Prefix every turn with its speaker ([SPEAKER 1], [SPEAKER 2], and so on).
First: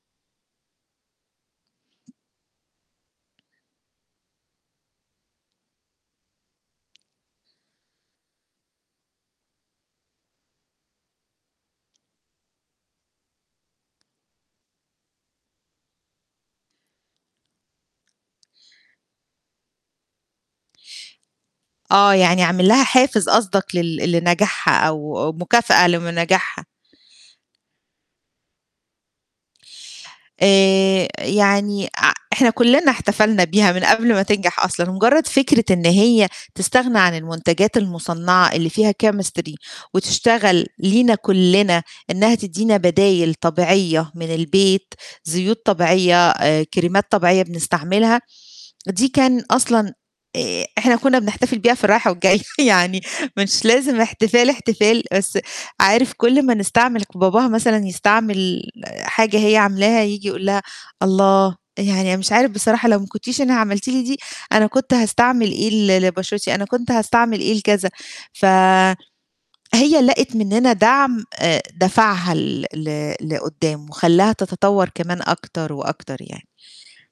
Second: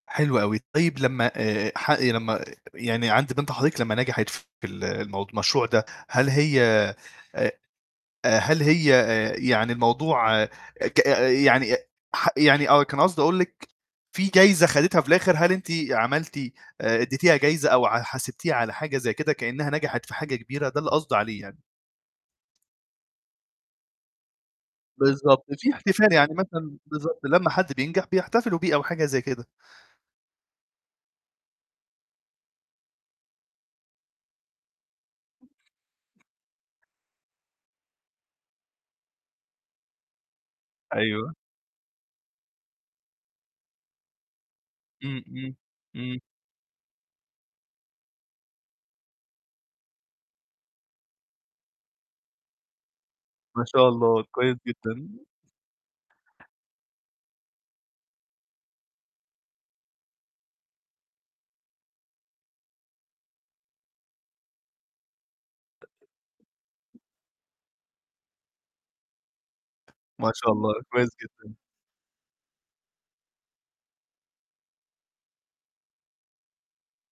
[SPEAKER 1] حلو أوي طيب لمّا آآ ح لمّا يعني عند بنت حضرتِك لمّا نجحِت في ال الموض المشروع ده، هل هي أ هل هي آآ يعني الموضوع ك يعني ح يعني آه كان قصدي أقول لِك في جايزة خدِتها في الآخر؟ هل أنتِ عملتِ آآ اديتيها جايزة أو ع حاسِبتيها على حاجة زي كده كأنها نجحِت في حاجة كبيرة؟ ده اللي قصدي عليه يعني.
[SPEAKER 2] آه يعني أعمل لها حافز قصدك لل لنجاحها أو
[SPEAKER 1] بالضبط، في
[SPEAKER 2] مكافأة لم
[SPEAKER 1] احتفال يعني
[SPEAKER 2] نجاحها.
[SPEAKER 1] مثلًا بالضبط، لمّا حد بينجح بيحتفلوا بيه أو حاجة زي كده.
[SPEAKER 2] آآ يعني ع إحنا كُلّنا احتفلنا بيها من قبل ما تنجح أصلًا، مجرد فكرة إن هي تستغنى عن المنتجات المصنعة اللي فيها chemistry وتشتغل لينا
[SPEAKER 1] أيوه.
[SPEAKER 2] كُلّنا إنها تدّينا بدايل طبيعية من البيت،
[SPEAKER 1] إمم، إمم،
[SPEAKER 2] زيوت
[SPEAKER 1] امم.
[SPEAKER 2] طبيعية، آآ كريمات طبيعية بنستعملها، دي كان أصلًا آآ إحنا كنّا بنحتفل بيها في الرايحة والجاية يعني
[SPEAKER 1] ما
[SPEAKER 2] مش
[SPEAKER 1] شاء
[SPEAKER 2] لازم
[SPEAKER 1] الله،
[SPEAKER 2] احتفال
[SPEAKER 1] كويس
[SPEAKER 2] احتفال،
[SPEAKER 1] جدًا.
[SPEAKER 2] بس عارف كُل ما نستعمل باباها مثلًا يستعمل حاجة هي عاملاها ييجي يقول لها: "الله! يعني أنا مش عارف بصراحة لو ما كنتيش أنا عملتِ لي دي أنا كنت هاستعمل إيه ل لبشرتي، أنا كنت هاستعمل إيه لكذا." ف هي
[SPEAKER 1] ما
[SPEAKER 2] لقِت
[SPEAKER 1] شاء
[SPEAKER 2] مننا
[SPEAKER 1] الله، كويس
[SPEAKER 2] دعم
[SPEAKER 1] جدًا.
[SPEAKER 2] آآ دَفَعها ل ل لقدّام، وخلّاها تتطور كمان أكتر وأكتر يعني.